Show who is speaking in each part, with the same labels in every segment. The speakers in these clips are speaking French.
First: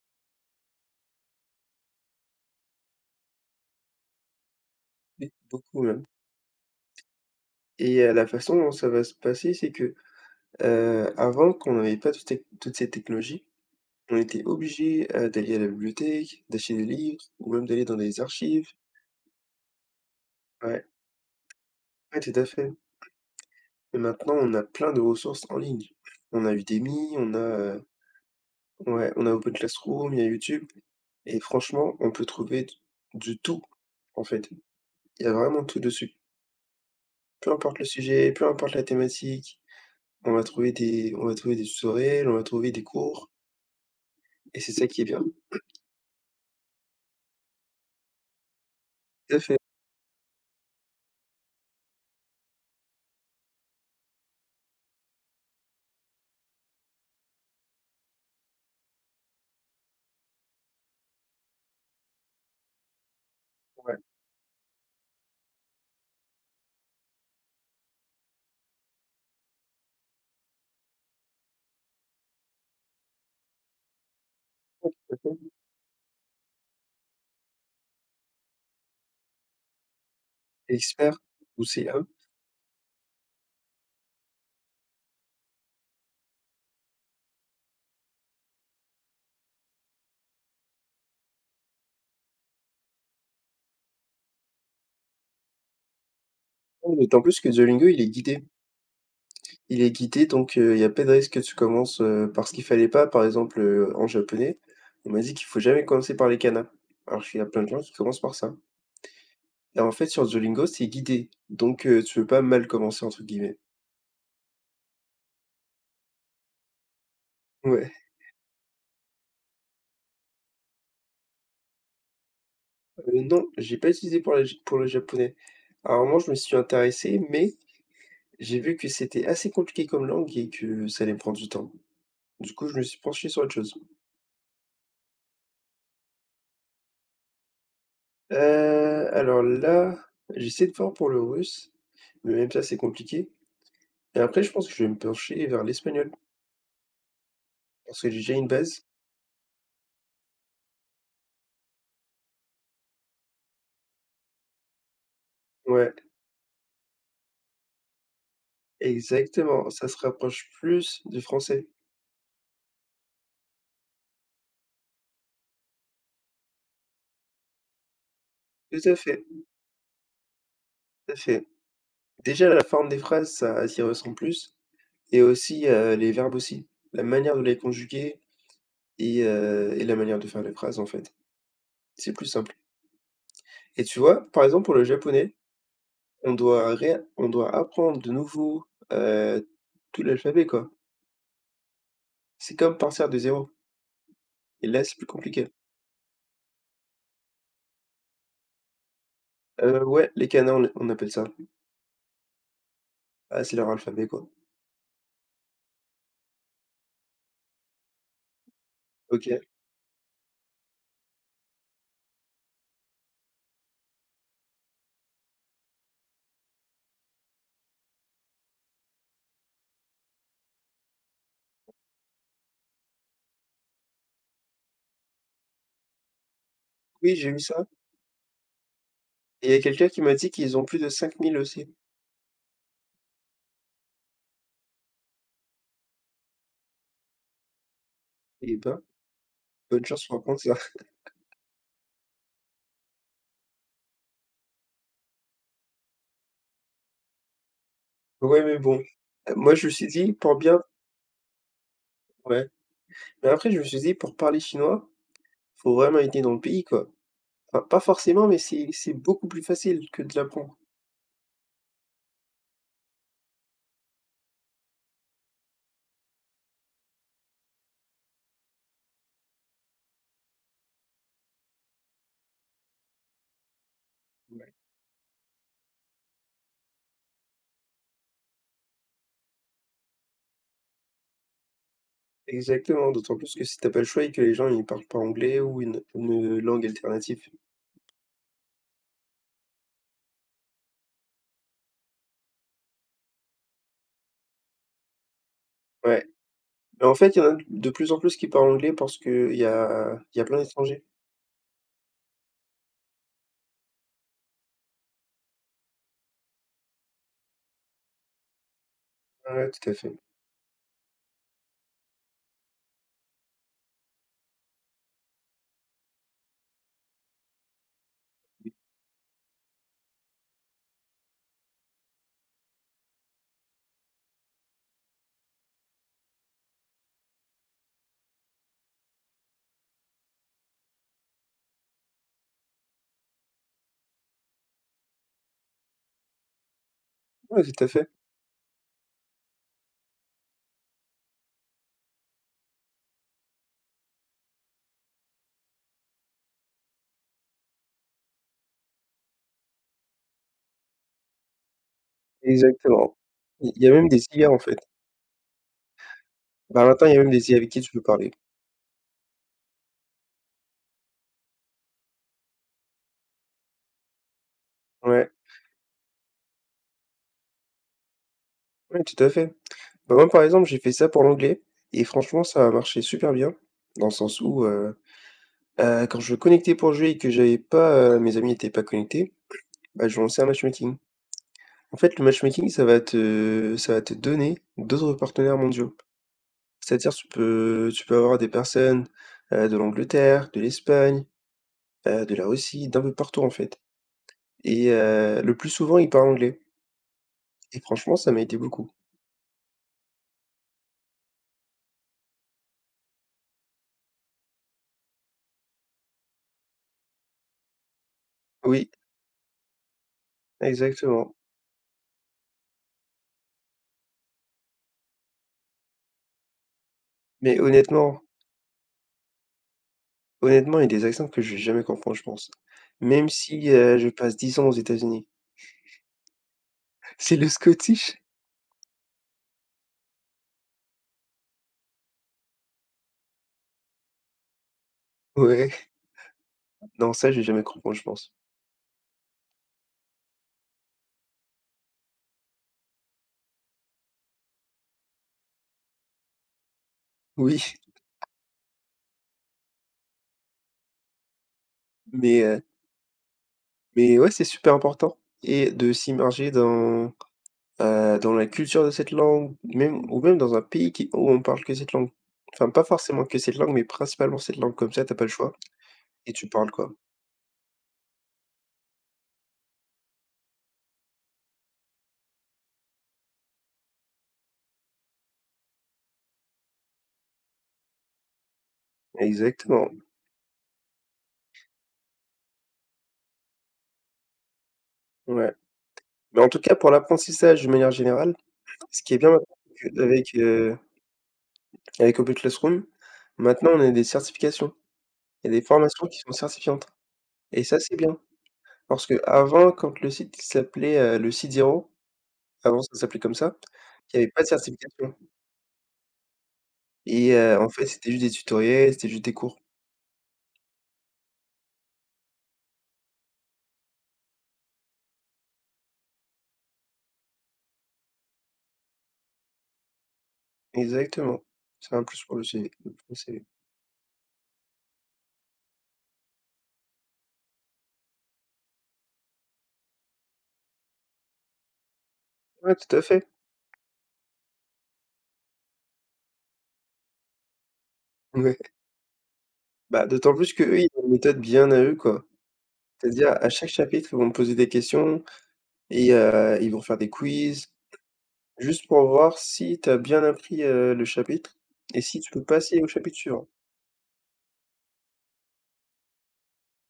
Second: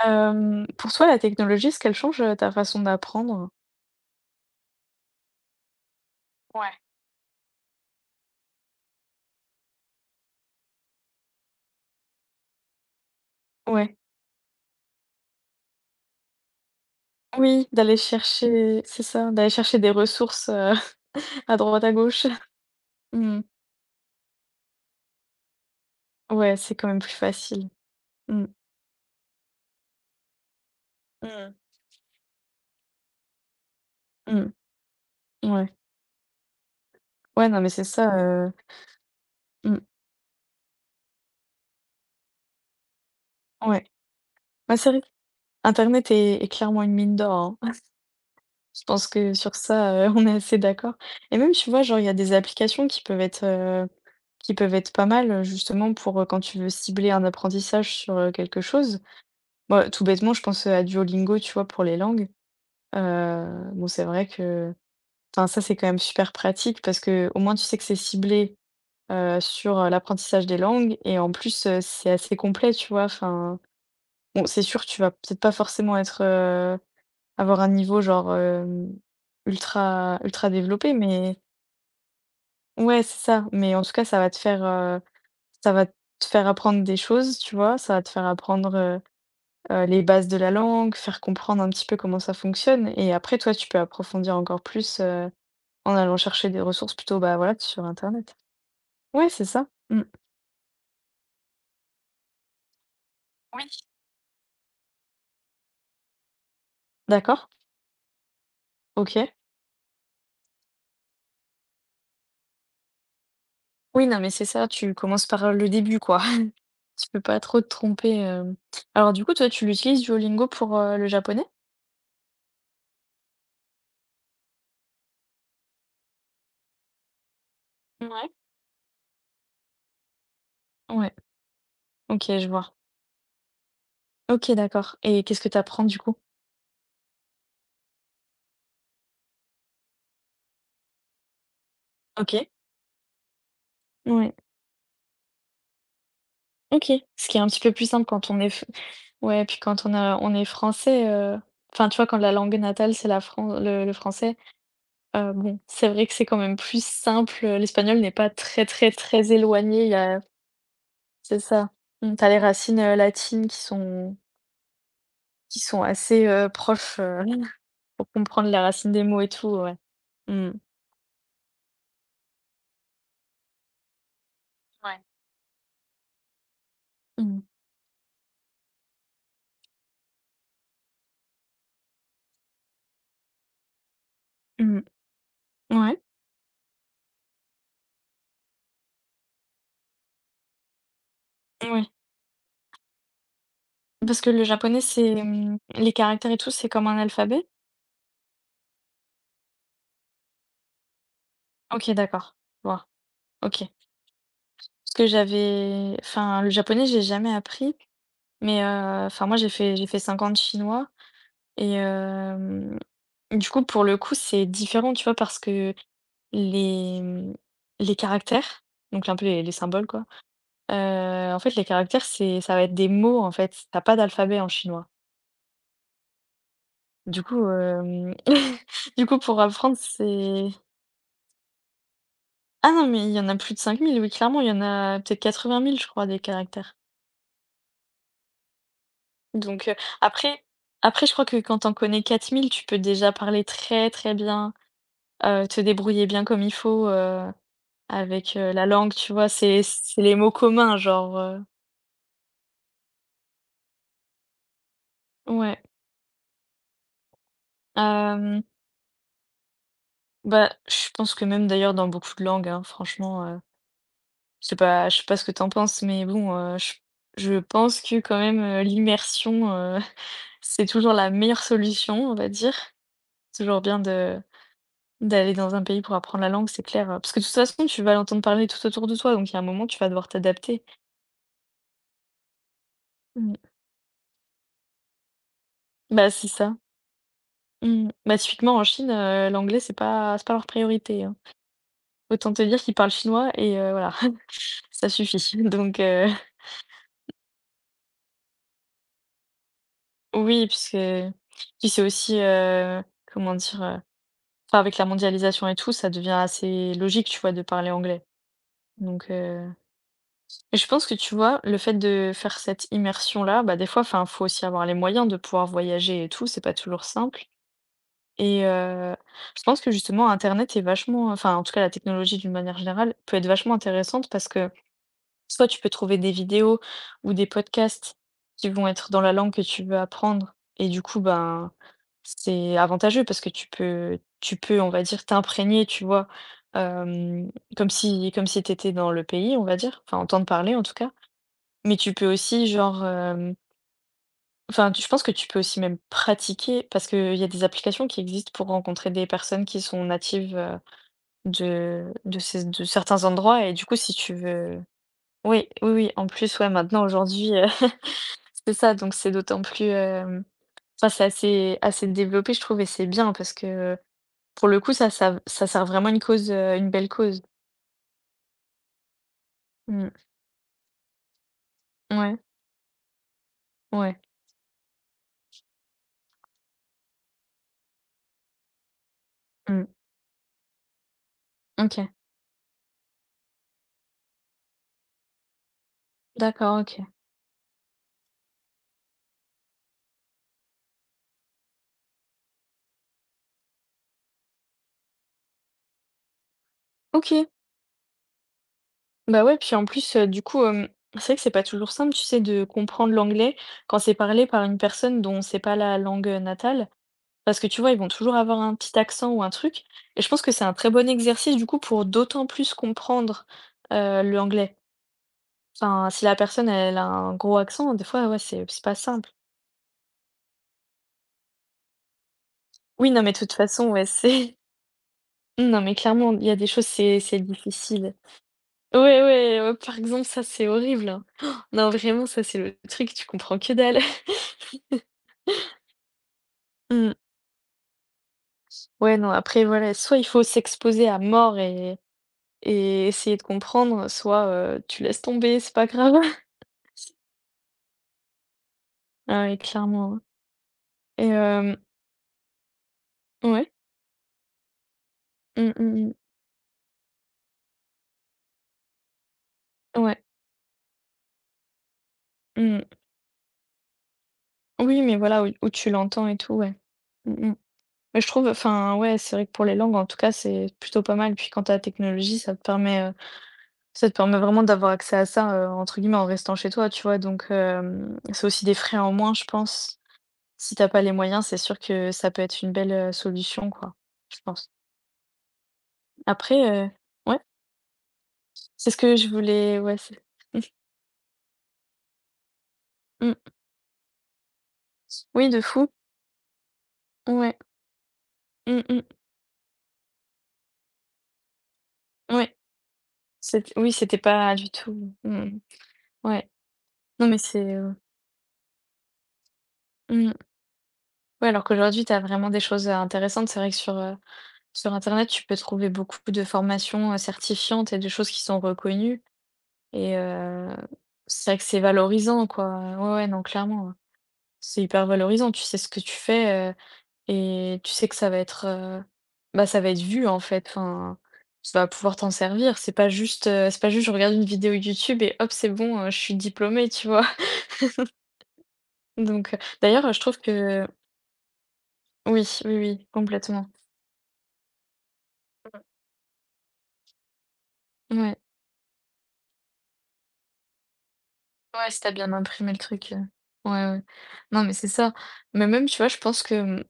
Speaker 1: Pour toi, la technologie, est-ce qu'elle change, ta façon d'apprendre?
Speaker 2: Oui, beaucoup même.
Speaker 1: Ouais.
Speaker 2: Et La façon dont ça va se passer, c'est que, avant, quand on n'avait pas toutes ces technologies,
Speaker 1: Ouais.
Speaker 2: on était obligé, d'aller à la bibliothèque, d'acheter des livres ou
Speaker 1: Oui,
Speaker 2: même d'aller
Speaker 1: d'aller
Speaker 2: dans des archives.
Speaker 1: chercher c'est ça, d'aller chercher des ressources,
Speaker 2: Ouais,
Speaker 1: à droite, à
Speaker 2: ouais,
Speaker 1: gauche.
Speaker 2: tout à fait.
Speaker 1: Mmh.
Speaker 2: Et maintenant, on a plein de ressources en ligne. On a
Speaker 1: Ouais, c'est quand même plus
Speaker 2: Udemy, on a,
Speaker 1: facile. Mmh.
Speaker 2: ouais, on a Open Classroom, il y a YouTube et
Speaker 1: Mmh.
Speaker 2: franchement, on peut trouver d du tout, en fait.
Speaker 1: Mmh.
Speaker 2: Il y a vraiment
Speaker 1: Ouais.
Speaker 2: tout dessus.
Speaker 1: Ouais,
Speaker 2: Peu
Speaker 1: non, mais
Speaker 2: importe
Speaker 1: c'est
Speaker 2: le
Speaker 1: ça,
Speaker 2: sujet, peu importe la thématique,
Speaker 1: mmh,
Speaker 2: on va trouver des tutoriels, on va trouver des cours.
Speaker 1: ouais.
Speaker 2: Et c'est
Speaker 1: Bah,
Speaker 2: ça
Speaker 1: c'est vrai
Speaker 2: qui est
Speaker 1: que
Speaker 2: bien.
Speaker 1: Internet est clairement une mine d'or, hein. Je pense que
Speaker 2: Tout à
Speaker 1: sur
Speaker 2: fait,
Speaker 1: ça, on est assez d'accord et même, tu vois, genre, il y a des applications qui peuvent être, pas mal, justement pour, quand tu veux cibler un apprentissage sur, quelque chose. Moi tout bêtement, je pense, à Duolingo, tu vois, pour les langues. Bon,
Speaker 2: ouais,
Speaker 1: c'est vrai que enfin, ça, c'est quand même super pratique parce que au moins, tu sais que c'est ciblé, sur, l'apprentissage des langues et en plus, c'est assez complet, tu vois? Enfin, bon, c'est sûr, tu vas
Speaker 2: tout à fait.
Speaker 1: peut-être pas forcément être, avoir un niveau genre, ultra ultra développé,
Speaker 2: Expert
Speaker 1: mais
Speaker 2: ou CA.
Speaker 1: ouais, c'est ça, mais en tout cas, ça va te faire apprendre des choses, tu vois? Ça va te faire apprendre, les bases de la langue, faire comprendre un petit peu comment ça fonctionne et après toi, tu peux approfondir encore plus, en allant chercher des ressources
Speaker 2: Ouais,
Speaker 1: plutôt,
Speaker 2: d'autant
Speaker 1: bah,
Speaker 2: plus que
Speaker 1: voilà, sur
Speaker 2: Duolingo, il est
Speaker 1: internet.
Speaker 2: guidé.
Speaker 1: Ouais, c'est ça.
Speaker 2: Il est
Speaker 1: Mmh.
Speaker 2: guidé, donc il y a pas de risque que tu commences, par ce qu'il fallait pas. Par exemple,
Speaker 1: Oui.
Speaker 2: en japonais, on m'a dit qu'il faut jamais commencer par les kanas. Alors qu'il y a
Speaker 1: D'accord,
Speaker 2: plein de gens qui commencent par ça.
Speaker 1: OK.
Speaker 2: Et en fait, sur Duolingo, c'est guidé, donc tu peux pas «mal commencer» entre guillemets.
Speaker 1: Oui, non, mais c'est ça, tu commences par, le début, quoi. Tu peux pas trop te
Speaker 2: Ouais,
Speaker 1: tromper, hem. Alors du coup, toi, tu l'utilises Duolingo pour, le japonais?
Speaker 2: non, j'ai pas utilisé pour la ja pour le japonais. À un moment, je me suis intéressé, mais
Speaker 1: Ouais.
Speaker 2: j'ai vu que c'était assez compliqué comme langue et que ça allait
Speaker 1: Ouais,
Speaker 2: me prendre du temps.
Speaker 1: OK, je
Speaker 2: Du coup,
Speaker 1: vois.
Speaker 2: je me suis penché sur autre chose.
Speaker 1: OK, d'accord et qu'est-ce que tu apprends, du coup?
Speaker 2: Heu, alors là, j'essaie de voir pour le russe, mais
Speaker 1: OK.
Speaker 2: même ça, c'est compliqué et
Speaker 1: Ouais,
Speaker 2: après je pense que je vais me pencher vers l'espagnol
Speaker 1: OK. Ce qui est un petit peu plus
Speaker 2: parce
Speaker 1: simple
Speaker 2: que j'ai
Speaker 1: quand
Speaker 2: déjà
Speaker 1: on
Speaker 2: une
Speaker 1: est.
Speaker 2: base.
Speaker 1: Ouais, puis quand on est français, enfin, tu vois, quand la langue natale, c'est la Fran le français, bon, c'est
Speaker 2: Ouais,
Speaker 1: vrai que c'est quand même plus simple, l'espagnol n'est pas très, très, très
Speaker 2: exactement,
Speaker 1: éloigné,
Speaker 2: ça
Speaker 1: il y
Speaker 2: se
Speaker 1: a
Speaker 2: rapproche plus du
Speaker 1: c'est
Speaker 2: français.
Speaker 1: ça. Mmh, tu les racines, latines qui sont assez, proches, pour comprendre les
Speaker 2: Tout
Speaker 1: racines
Speaker 2: à
Speaker 1: des mots
Speaker 2: fait,
Speaker 1: et tout, ouais. Mmh.
Speaker 2: tout à fait. Déjà la forme des phrases, ça s'y ressemble plus
Speaker 1: Ouais.
Speaker 2: et aussi, les verbes aussi, la manière
Speaker 1: Mmh.
Speaker 2: de les conjuguer et la manière de faire les phrases, en fait. C'est plus simple et tu vois, par exemple, pour
Speaker 1: Mmh.
Speaker 2: le japonais,
Speaker 1: Ouais,
Speaker 2: on doit apprendre de nouveau, heu, tout l'alphabet, quoi.
Speaker 1: ouais.
Speaker 2: C'est comme partir de zéro.
Speaker 1: Parce que le
Speaker 2: Et
Speaker 1: japonais,
Speaker 2: là, c'est plus
Speaker 1: c'est,
Speaker 2: compliqué.
Speaker 1: les caractères et tout, c'est comme un alphabet?
Speaker 2: Ouais, les canards, on appelle ça.
Speaker 1: OK, d'accord. Je vois.
Speaker 2: Ah, c'est
Speaker 1: OK.
Speaker 2: leur alphabet, quoi.
Speaker 1: Parce que j'avais enfin, le japonais, j'ai jamais appris. Mais enfin moi
Speaker 2: OK.
Speaker 1: j'ai fait 5 ans de chinois et du coup pour le coup c'est différent, tu vois? Parce que les, mmh, les caractères, donc un peu les symboles quoi, en fait les caractères c'est ça va être des mots en fait, t'as pas d'alphabet en chinois.
Speaker 2: Oui,
Speaker 1: Du
Speaker 2: j'ai vu
Speaker 1: coup,
Speaker 2: ça
Speaker 1: hem, du coup pour
Speaker 2: et il y a
Speaker 1: apprendre
Speaker 2: quelqu'un qui m'a dit
Speaker 1: c'est
Speaker 2: qu'ils ont plus de 5 000 aussi.
Speaker 1: ah non mais il y en a plus de 5 000, oui, clairement il y en a peut-être 80 000, je crois, des caractères.
Speaker 2: Eh ben,
Speaker 1: Donc
Speaker 2: bonne chance pour apprendre
Speaker 1: après
Speaker 2: ça.
Speaker 1: après je crois que quand tu en connais 4 000 tu peux déjà parler très, très bien. Te débrouiller bien comme il faut, avec,
Speaker 2: Ouais, mais
Speaker 1: la
Speaker 2: bon,
Speaker 1: langue, tu vois?
Speaker 2: moi,
Speaker 1: C'est
Speaker 2: je me suis
Speaker 1: c'est
Speaker 2: dit
Speaker 1: les mots
Speaker 2: pour bien
Speaker 1: communs, genre,
Speaker 2: ouais, mais après, je me suis dit pour parler chinois,
Speaker 1: ouais.
Speaker 2: faut vraiment être né dans le pays, quoi. Enfin, pas forcément, mais
Speaker 1: Hem,
Speaker 2: c'est beaucoup plus facile que de
Speaker 1: bah,
Speaker 2: l'apprendre.
Speaker 1: je pense que même d'ailleurs dans beaucoup de langues, hein, franchement, je sais pas ce que t'en penses, mais bon, je pense que quand même, l'immersion, c'est toujours la meilleure solution, on va dire. C'est toujours bien de
Speaker 2: Ouais.
Speaker 1: d'aller dans un pays pour apprendre la langue, c'est clair, hein. Parce que de toute façon, tu vas l'entendre parler tout autour de toi, donc il y a un moment, tu vas devoir t'adapter.
Speaker 2: Exactement, d'autant plus
Speaker 1: Mmh.
Speaker 2: que si t'as pas le choix et que les gens ils parlent pas anglais ou une,
Speaker 1: Bah, c'est
Speaker 2: une
Speaker 1: ça.
Speaker 2: langue alternative.
Speaker 1: Mmh. Bah, typiquement en Chine, l'anglais c'est pas leur priorité, hein. Autant te dire qu'ils parlent chinois et voilà, ça suffit. Donc
Speaker 2: Ouais, mais en fait, il y en a de plus en plus qui parlent anglais parce que il y a plein
Speaker 1: oui, puisque
Speaker 2: d'étrangers.
Speaker 1: puis c'est aussi, comment dire? Enfin avec la mondialisation et tout, ça devient assez logique, tu vois, de parler anglais. Donc
Speaker 2: Ouais, tout à fait.
Speaker 1: et je pense que, tu vois, le fait de faire cette immersion-là, bah, des fois, enfin, faut aussi avoir les moyens de pouvoir voyager et tout, c'est pas toujours simple et je pense que justement internet est vachement enfin, en tout cas la technologie d'une manière générale, peut être vachement intéressante parce que soit tu peux trouver des vidéos ou des podcasts qui vont être dans la langue que tu veux apprendre et du coup, ben, c'est avantageux parce que tu peux, on va dire, t'imprégner, tu vois? Hem,
Speaker 2: Ouais, tout à fait.
Speaker 1: comme si tu étais dans le pays, on va dire, enfin entendre parler en tout cas. Mais tu peux aussi genre, enfin, tu je pense que tu peux aussi même pratiquer parce qu'il y a des applications qui existent pour rencontrer des personnes qui sont natives, de ces de
Speaker 2: Exactement.
Speaker 1: certains endroits
Speaker 2: Il
Speaker 1: et du
Speaker 2: y a
Speaker 1: coup,
Speaker 2: même
Speaker 1: si
Speaker 2: des
Speaker 1: tu
Speaker 2: IA en fait.
Speaker 1: veux oui, oui, oui. En plus, ouais,
Speaker 2: Bah,
Speaker 1: maintenant,
Speaker 2: maintenant, il y a même des
Speaker 1: aujourd'hui,
Speaker 2: IA avec qui tu peux parler.
Speaker 1: c'est ça, donc c'est d'autant plus, enfin, c'est assez développé, je trouve et c'est bien parce que, pour le coup, ça
Speaker 2: Ouais,
Speaker 1: ça ça sert vraiment une cause, une belle cause.
Speaker 2: ouais, tout à fait.
Speaker 1: Mmh.
Speaker 2: Bah, moi, par exemple, j'ai fait ça pour l'anglais et
Speaker 1: Ouais,
Speaker 2: franchement, ça a marché super bien dans le
Speaker 1: ouais.
Speaker 2: sens où, quand je me connectais pour jouer et que j'avais pas, mes amis n'étaient pas connectés,
Speaker 1: Mmh.
Speaker 2: bah, je lançais un matchmaking. En
Speaker 1: OK.
Speaker 2: fait, le matchmaking, ça va te donner d'autres partenaires mondiaux.
Speaker 1: D'accord, OK.
Speaker 2: C'est-à-dire, tu peux avoir des personnes, de l'Angleterre, de l'Espagne, de la Russie, d'un peu partout, en fait et le plus souvent, ils parlent anglais
Speaker 1: OK.
Speaker 2: et franchement, ça m'a aidé beaucoup.
Speaker 1: Bah, ouais, puis en plus, du coup, c'est vrai que c'est pas toujours simple, tu sais, de comprendre l'anglais quand c'est parlé par une personne dont c'est pas la langue, natale. Parce que tu vois, ils vont toujours avoir un
Speaker 2: Oui,
Speaker 1: petit accent ou un truc et je pense que c'est un très bon
Speaker 2: exactement.
Speaker 1: exercice du coup pour d'autant plus comprendre, l'anglais. Enfin, si la personne elle a un gros
Speaker 2: Mais
Speaker 1: accent, des
Speaker 2: honnêtement
Speaker 1: fois, ouais, c'est pas simple.
Speaker 2: honnêtement, il y a des accents que je vais jamais comprendre, je pense.
Speaker 1: Oui, non,
Speaker 2: Même
Speaker 1: mais de toute
Speaker 2: si,
Speaker 1: façon, ouais,
Speaker 2: je passe
Speaker 1: c'est
Speaker 2: 10 ans aux États-Unis.
Speaker 1: non, mais clairement, il y a des choses, c'est
Speaker 2: C'est
Speaker 1: c'est
Speaker 2: le
Speaker 1: difficile.
Speaker 2: scottish?
Speaker 1: Ouais, ouais, ouais, par exemple, ça, c'est horrible, hein. Non, vraiment, ça, c'est le truc, tu comprends que dalle.
Speaker 2: Ouais, non,
Speaker 1: Mmh.
Speaker 2: ça, je vais jamais comprendre, je pense.
Speaker 1: Ouais, non, après, voilà, soit il faut s'exposer à mort et essayer de comprendre, soit, tu laisses tomber, c'est pas grave.
Speaker 2: Oui,
Speaker 1: Ah oui, clairement, hein. Et
Speaker 2: mais heu,
Speaker 1: ouais.
Speaker 2: mais ouais, c'est super important et
Speaker 1: Mmh,
Speaker 2: de
Speaker 1: mmh mh.
Speaker 2: s'immerger dans, dans la culture de cette langue, même
Speaker 1: Ouais.
Speaker 2: ou même dans un pays qui où on parle que cette langue. Enfin, pas
Speaker 1: Mmh.
Speaker 2: forcément que cette langue, mais principalement cette langue, comme
Speaker 1: Oui,
Speaker 2: ça, t'as
Speaker 1: mais
Speaker 2: pas le
Speaker 1: voilà, où
Speaker 2: choix.
Speaker 1: où tu l'entends
Speaker 2: Et
Speaker 1: et
Speaker 2: tu
Speaker 1: tout,
Speaker 2: parles
Speaker 1: ouais.
Speaker 2: quoi?
Speaker 1: Mmh mh. Mais je trouve, enfin, ouais, c'est vrai que pour les langues, en tout cas, c'est plutôt pas mal. Puis quand t'as la technologie, ça te permet vraiment d'avoir accès à ça, entre guillemets, «en restant chez toi», tu vois? Donc c'est aussi des frais en moins, je pense.
Speaker 2: Exactement,
Speaker 1: Si t'as pas les moyens, c'est sûr que ça peut être une belle, solution, quoi, je pense.
Speaker 2: ouais. Mais en tout cas,
Speaker 1: Après,
Speaker 2: pour
Speaker 1: ouais,
Speaker 2: l'apprentissage, de manière générale,
Speaker 1: c'est ce
Speaker 2: ce qui
Speaker 1: que
Speaker 2: est
Speaker 1: je
Speaker 2: bien maintenant,
Speaker 1: voulais,
Speaker 2: c'est
Speaker 1: ouais, c'est
Speaker 2: qu'avec, avec Open Classroom,
Speaker 1: mmh, mmh.
Speaker 2: maintenant on a des certifications.
Speaker 1: Oui,
Speaker 2: Il y a
Speaker 1: de
Speaker 2: des
Speaker 1: fou.
Speaker 2: formations qui sont certifiantes
Speaker 1: Ouais.
Speaker 2: et ça, c'est bien.
Speaker 1: Mmh mh.
Speaker 2: Parce que avant, quand le site s'appelait, le Site Zéro,
Speaker 1: Ouais.
Speaker 2: avant ça s'appelait comme ça,
Speaker 1: C'ét oui, c'était
Speaker 2: il y avait pas de
Speaker 1: pas du tout,
Speaker 2: certification.
Speaker 1: mmh, ouais. Non,
Speaker 2: Et
Speaker 1: mais c'est,
Speaker 2: en fait, c'était juste des tutoriels, c'était juste des cours.
Speaker 1: mmh, ouais, alors qu'aujourd'hui, tu as vraiment des choses, intéressantes. C'est vrai que sur internet, tu peux trouver beaucoup de formations, certifiantes et des choses qui sont reconnues et
Speaker 2: Exactement.
Speaker 1: c'est vrai que c'est
Speaker 2: C'est un plus pour le
Speaker 1: valorisant,
Speaker 2: CV
Speaker 1: quoi.
Speaker 2: le pour
Speaker 1: Ouais, ouais, non,
Speaker 2: le
Speaker 1: clairement, hein. C'est hyper valorisant. Tu sais ce que tu fais, et tu sais que ça va être, bah, ça va être vu, en fait. Enfin, tu vas pouvoir t'en
Speaker 2: Ouais,
Speaker 1: servir. C'est
Speaker 2: tout à
Speaker 1: pas
Speaker 2: fait.
Speaker 1: juste, heu, c'est pas juste: «Je regarde une vidéo YouTube et hop, c'est bon, je suis diplômée», tu vois?
Speaker 2: Ouais.
Speaker 1: Donc,
Speaker 2: Bah,
Speaker 1: d'ailleurs, je
Speaker 2: d'autant
Speaker 1: trouve
Speaker 2: plus que eux,
Speaker 1: que
Speaker 2: ils ont une méthode bien à eux, quoi.
Speaker 1: oui, oui, oui,
Speaker 2: C'est-à-dire à
Speaker 1: complètement.
Speaker 2: chaque chapitre, ils vont te poser des questions et ils vont faire des quiz,
Speaker 1: Ouais,
Speaker 2: juste pour voir si tu as bien appris, le chapitre
Speaker 1: ouais, si
Speaker 2: et
Speaker 1: tu
Speaker 2: si tu
Speaker 1: bien
Speaker 2: peux
Speaker 1: imprimé le
Speaker 2: passer au
Speaker 1: truc,
Speaker 2: chapitre suivant.
Speaker 1: ouais, ouais. Non, mais c'est ça. Mais même, tu vois, je pense que,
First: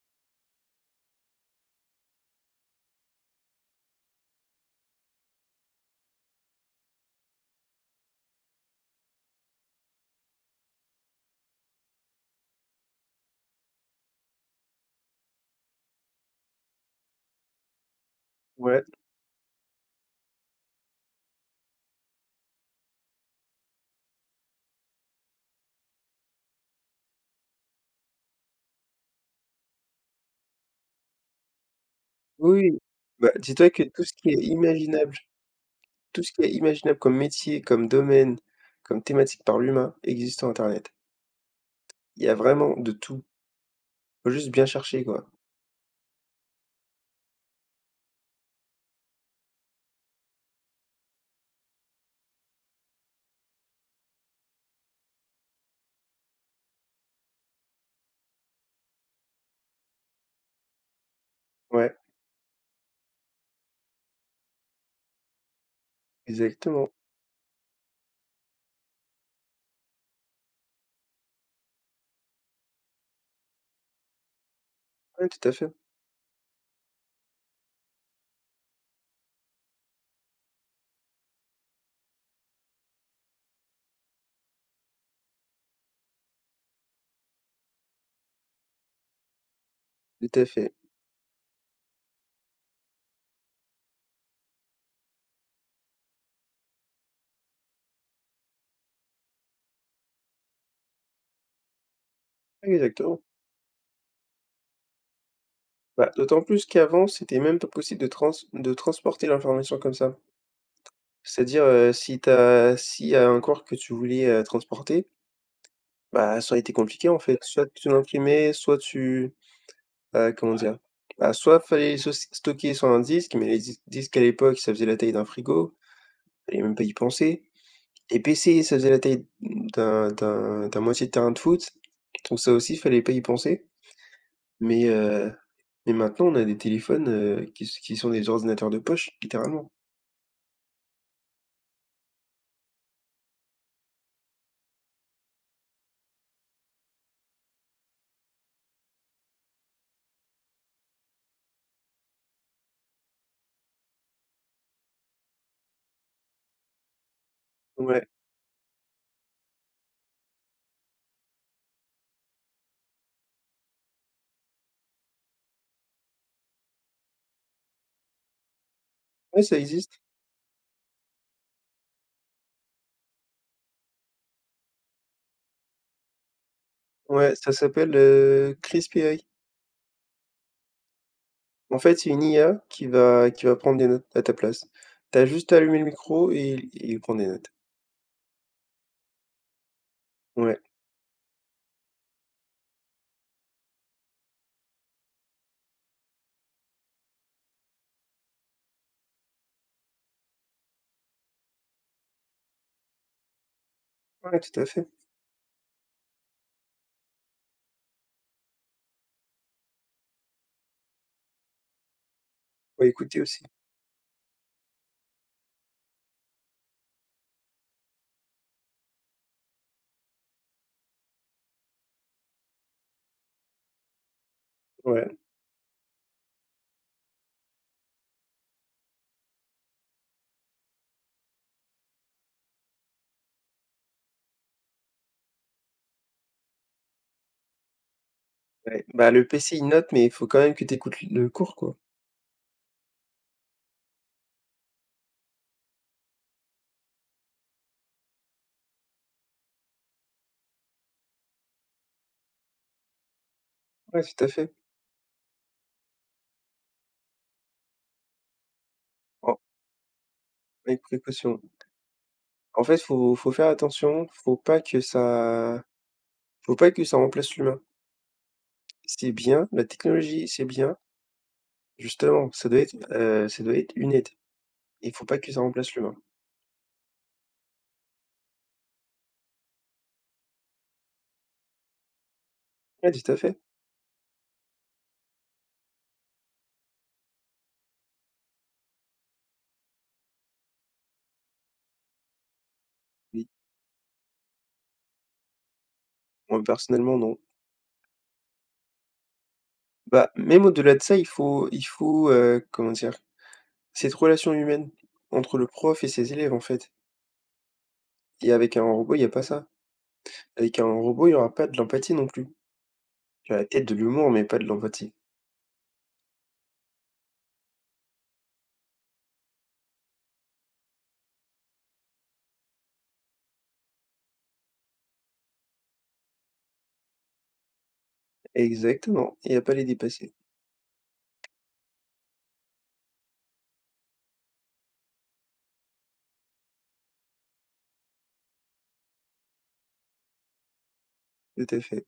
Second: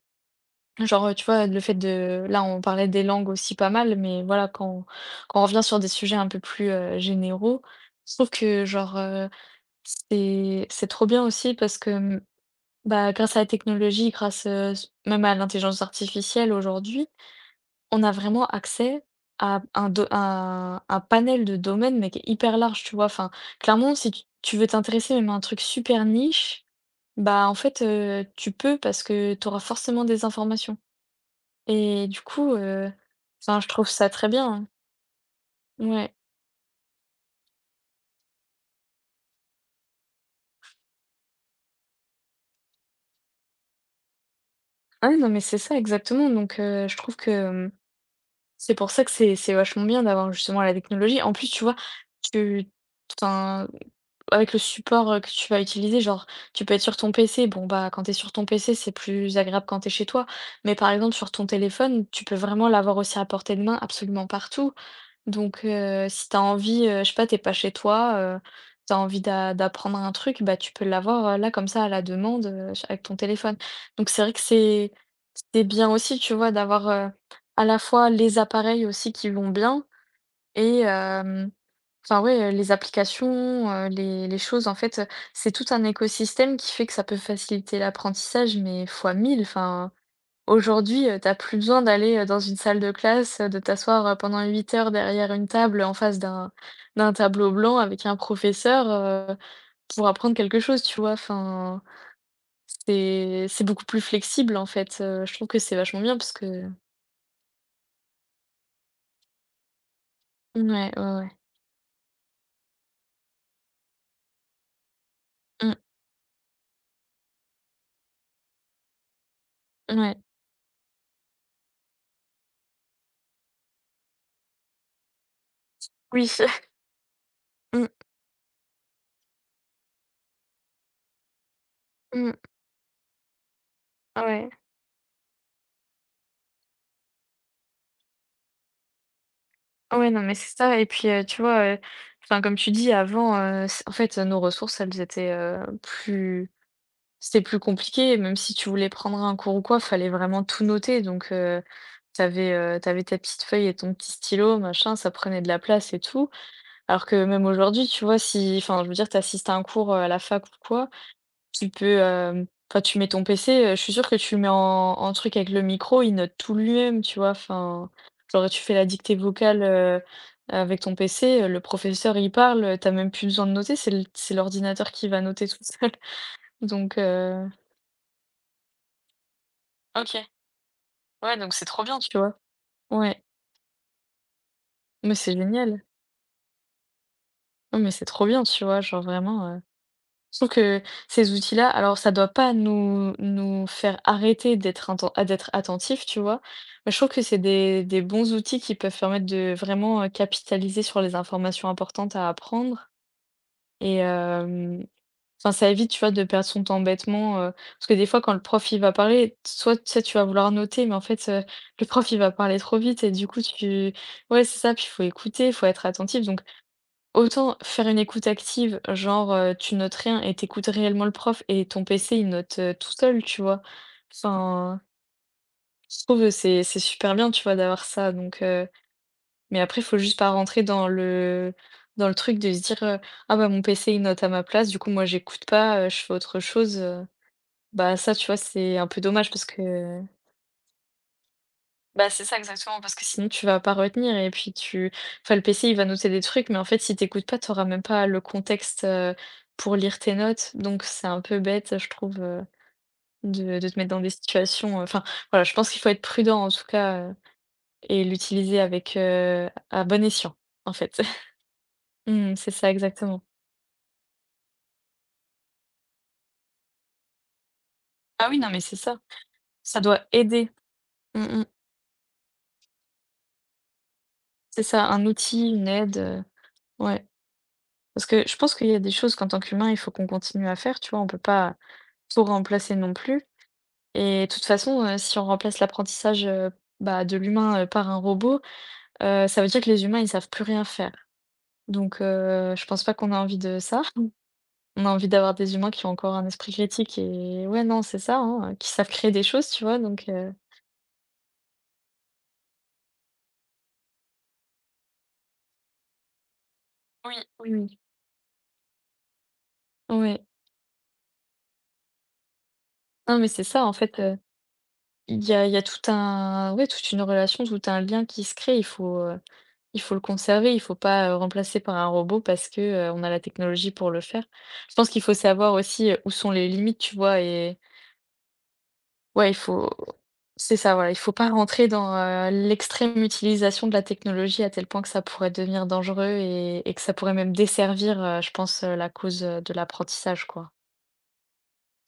Speaker 1: genre, tu vois, le fait de là, on parlait des langues aussi pas mal, mais voilà, quand on revient sur des sujets un peu plus, généraux, je trouve que, genre, c'est trop bien aussi parce que, bah, grâce à la technologie, grâce, s même à l'intelligence artificielle aujourd'hui. On a vraiment
Speaker 2: Ouais.
Speaker 1: accès à un do un panel de domaines, mais qui est hyper large, tu vois? Enfin, clairement, si tu veux t'intéresser même à un truc super niche, bah, en fait, tu peux parce que tu auras forcément des informations et du coup,
Speaker 2: Oui, oui. Bah,
Speaker 1: enfin, je
Speaker 2: dis-toi que
Speaker 1: trouve ça très bien, hein. Ouais.
Speaker 2: tout ce qui est imaginable comme métier, comme domaine, comme thématique par l'humain, existe sur internet. Il y a vraiment de tout. Faut juste bien chercher,
Speaker 1: Ah oui,
Speaker 2: quoi.
Speaker 1: non, mais c'est ça exactement, donc je trouve que. C'est pour ça que c'est vachement bien d'avoir justement la technologie. En plus, tu vois, tu enfin, avec le support, que tu vas utiliser, genre, tu peux être sur ton PC. Bon, bah, quand t'es sur ton PC, c'est plus agréable quand tu chez toi. Mais par exemple, sur ton
Speaker 2: Ouais,
Speaker 1: téléphone, tu peux vraiment l'avoir aussi à portée de main absolument partout. Donc, si t'as envie,
Speaker 2: exactement.
Speaker 1: je sais pas, t'es pas chez toi, tu envie d'apprendre un truc, bah, tu peux l'avoir, là comme ça à la demande, ch avec ton téléphone. Donc c'est vrai que
Speaker 2: Ouais, tout à
Speaker 1: c'est
Speaker 2: fait,
Speaker 1: bien aussi, tu vois, d'avoir, à la fois les appareils aussi qui vont bien et enfin ouais, les applications, les choses en fait, c'est tout un écosystème qui fait que ça peut faciliter l'apprentissage mais fois mille. Enfin,
Speaker 2: tout à fait.
Speaker 1: aujourd'hui, tu plus besoin d'aller, dans une salle de classe, de t'asseoir, pendant 8 heures derrière une table, en face d'un tableau blanc avec un professeur, heu, pour apprendre quelque chose, tu vois? Enfin,
Speaker 2: Exactement.
Speaker 1: c'est beaucoup plus flexible, en fait, je trouve que c'est vachement
Speaker 2: Bah,
Speaker 1: bien parce
Speaker 2: d'autant
Speaker 1: que
Speaker 2: plus qu'avant, c'était même pas possible de transporter l'information comme ça.
Speaker 1: mouais, ouais, ouais.
Speaker 2: C'est-à-dire, si t'as, as s'il y a un corps que tu voulais, transporter,
Speaker 1: Mmh,
Speaker 2: bah, ça aurait été compliqué, en fait. Soit tu l'imprimais, soit tu…
Speaker 1: ouais.
Speaker 2: Comment dire? Bah, soit fallait se stocker sur un disque, mais les dis disques à l'époque, ça faisait la taille d'un frigo,
Speaker 1: Oui.
Speaker 2: fallait même pas y penser.
Speaker 1: Mmh,
Speaker 2: Les PC, ça faisait la taille d'un d'un moitié de terrain de foot,
Speaker 1: mmh.
Speaker 2: donc ça aussi, fallait pas y penser.
Speaker 1: Ouais.
Speaker 2: Mais heu, mais maintenant, on a des téléphones, qui sont des ordinateurs de poche, littéralement.
Speaker 1: Ouais, non, mais c'est ça et puis, tu vois, enfin, comme tu dis avant, c en fait, nos ressources, elles étaient, plus. C'était plus compliqué, même si tu voulais prendre un cours ou quoi, fallait vraiment tout noter donc t'avais avais, ta petite feuille et ton petit stylo, machin, ça prenait de la place et tout. Alors que même aujourd'hui, tu
Speaker 2: Ouais.
Speaker 1: vois, si enfin, je veux dire, t'assistes à un cours, à la fac ou quoi, tu peux, enfin, tu mets ton PC, je suis sûre que tu le mets en en truc avec le micro, il note tout lui-même, tu vois? Enfin, genre, tu fais la dictée
Speaker 2: Ouais, ça
Speaker 1: vocale,
Speaker 2: existe.
Speaker 1: avec ton PC, le professeur, il parle, tu même plus besoin de noter, c'est l'ordinateur qui va noter tout seul donc
Speaker 2: Ouais,
Speaker 1: heu.
Speaker 2: ça s'appelle, Crispy.
Speaker 1: OK. Ouais, donc c'est
Speaker 2: En
Speaker 1: trop
Speaker 2: fait,
Speaker 1: bien,
Speaker 2: c'est
Speaker 1: tu
Speaker 2: une
Speaker 1: vois?
Speaker 2: IA
Speaker 1: Ouais,
Speaker 2: qui va prendre des notes à ta place.
Speaker 1: mais
Speaker 2: Tu as
Speaker 1: c'est
Speaker 2: juste à allumer
Speaker 1: génial.
Speaker 2: le micro et il prend des notes.
Speaker 1: Non, mais c'est trop bien, tu vois? Genre vraiment, je trouve
Speaker 2: Ouais,
Speaker 1: que ces outils-là, alors ça doit pas nous faire arrêter d'être d'être attentifs, tu vois? Mais je trouve que c'est des bons outils qui peuvent permettre de vraiment, capitaliser sur les informations importantes à apprendre et
Speaker 2: ouais, tout à fait.
Speaker 1: enfin, ça évite, tu vois, de perdre son temps bêtement, parce que des fois quand le prof il va parler, soit, tu sais, tu vas vouloir noter, mais en fait, le prof il va parler trop
Speaker 2: Faut
Speaker 1: vite et
Speaker 2: écouter
Speaker 1: du coup
Speaker 2: aussi.
Speaker 1: tu ouais, c'est ça, puis il faut écouter, il faut être attentif donc autant faire une écoute active, genre, tu notes rien et t'écoutes réellement le prof et ton PC il note, tout seul, tu vois? Enfin,
Speaker 2: Ouais,
Speaker 1: je trouve, c'est super bien, tu vois, d'avoir ça donc mais après il faut juste pas rentrer dans le truc de se dire, «Ah bah, mon PC il note à ma place, du coup moi j'écoute pas, je fais autre chose», bah, ça, tu vois, c'est
Speaker 2: ouais.
Speaker 1: un peu
Speaker 2: Bah, le
Speaker 1: dommage parce
Speaker 2: PC, il note,
Speaker 1: que
Speaker 2: mais il faut quand même que tu écoutes le cours, quoi.
Speaker 1: bah, c'est ça exactement, parce que sinon tu vas pas retenir et puis tu enfin, le PC, il va noter des trucs, mais en fait, si t'écoutes pas, t'auras même pas le contexte, pour lire tes notes, donc c'est un peu bête, je trouve, de te mettre dans
Speaker 2: Ouais,
Speaker 1: des
Speaker 2: tout à fait.
Speaker 1: situations, enfin, voilà, je pense qu'il faut être prudent, en tout cas, et l'utiliser avec,
Speaker 2: En…
Speaker 1: à bon escient, en
Speaker 2: avec
Speaker 1: fait.
Speaker 2: précaution.
Speaker 1: Mmh, c'est
Speaker 2: En
Speaker 1: ça,
Speaker 2: fait, faut
Speaker 1: exactement.
Speaker 2: faut faire attention, faut pas que ça remplace l'humain.
Speaker 1: Ah oui, non, mais c'est ça.
Speaker 2: C'est bien, la
Speaker 1: Ça doit
Speaker 2: technologie, c'est
Speaker 1: aider.
Speaker 2: bien.
Speaker 1: Mmh mh.
Speaker 2: Justement, ça doit être une aide.
Speaker 1: C'est ça,
Speaker 2: Il
Speaker 1: un
Speaker 2: faut pas que ça
Speaker 1: outil, une
Speaker 2: remplace l'humain.
Speaker 1: aide, ouais. Parce que je pense qu'il y a des choses qu'en tant qu'humain, il faut qu'on continue à faire, tu vois? On peut pas tout remplacer non
Speaker 2: Ouais, tout à
Speaker 1: plus
Speaker 2: fait.
Speaker 1: et de toute façon, si on remplace l'apprentissage, bah, de l'humain, par un robot, ça veut dire que les humains, ils savent plus rien faire. Donc je pense pas qu'on a
Speaker 2: Oui.
Speaker 1: envie de ça. On a envie d'avoir des humains qui ont encore un
Speaker 2: Moi,
Speaker 1: esprit critique
Speaker 2: personnellement, non.
Speaker 1: et ouais, non, c'est ça, hein, qui savent créer des choses, tu vois? Donc
Speaker 2: Bah, même au-delà de ça, il faut, comment dire? Cette relation humaine entre le prof et ses élèves, en fait
Speaker 1: oui, oui, oui.
Speaker 2: et avec un robot, il n'y a pas ça.
Speaker 1: Ouais.
Speaker 2: Avec un robot, il y aura pas de l'empathie non plus.
Speaker 1: Non, mais
Speaker 2: Tu as
Speaker 1: c'est
Speaker 2: la
Speaker 1: ça,
Speaker 2: tête
Speaker 1: en
Speaker 2: de
Speaker 1: fait,
Speaker 2: l'humour, mais pas de l'empathie.
Speaker 1: il y a tout un ouais, toute une relation, tout un lien qui se crée. Il faut, heu. Il faut le conserver, il faut pas, remplacer par un robot parce que, on a la technologie pour le faire. Je pense qu'il faut savoir aussi, où sont les limites, tu vois? Et
Speaker 2: Exactement,
Speaker 1: ouais, il
Speaker 2: et à pas les
Speaker 1: faut
Speaker 2: dépasser.
Speaker 1: c'est ça, voilà, il faut pas rentrer dans, l'extrême utilisation de la technologie à tel point que ça pourrait devenir dangereux et que ça pourrait même desservir, je pense, la cause, de l'apprentissage, quoi.
Speaker 2: Tout à fait.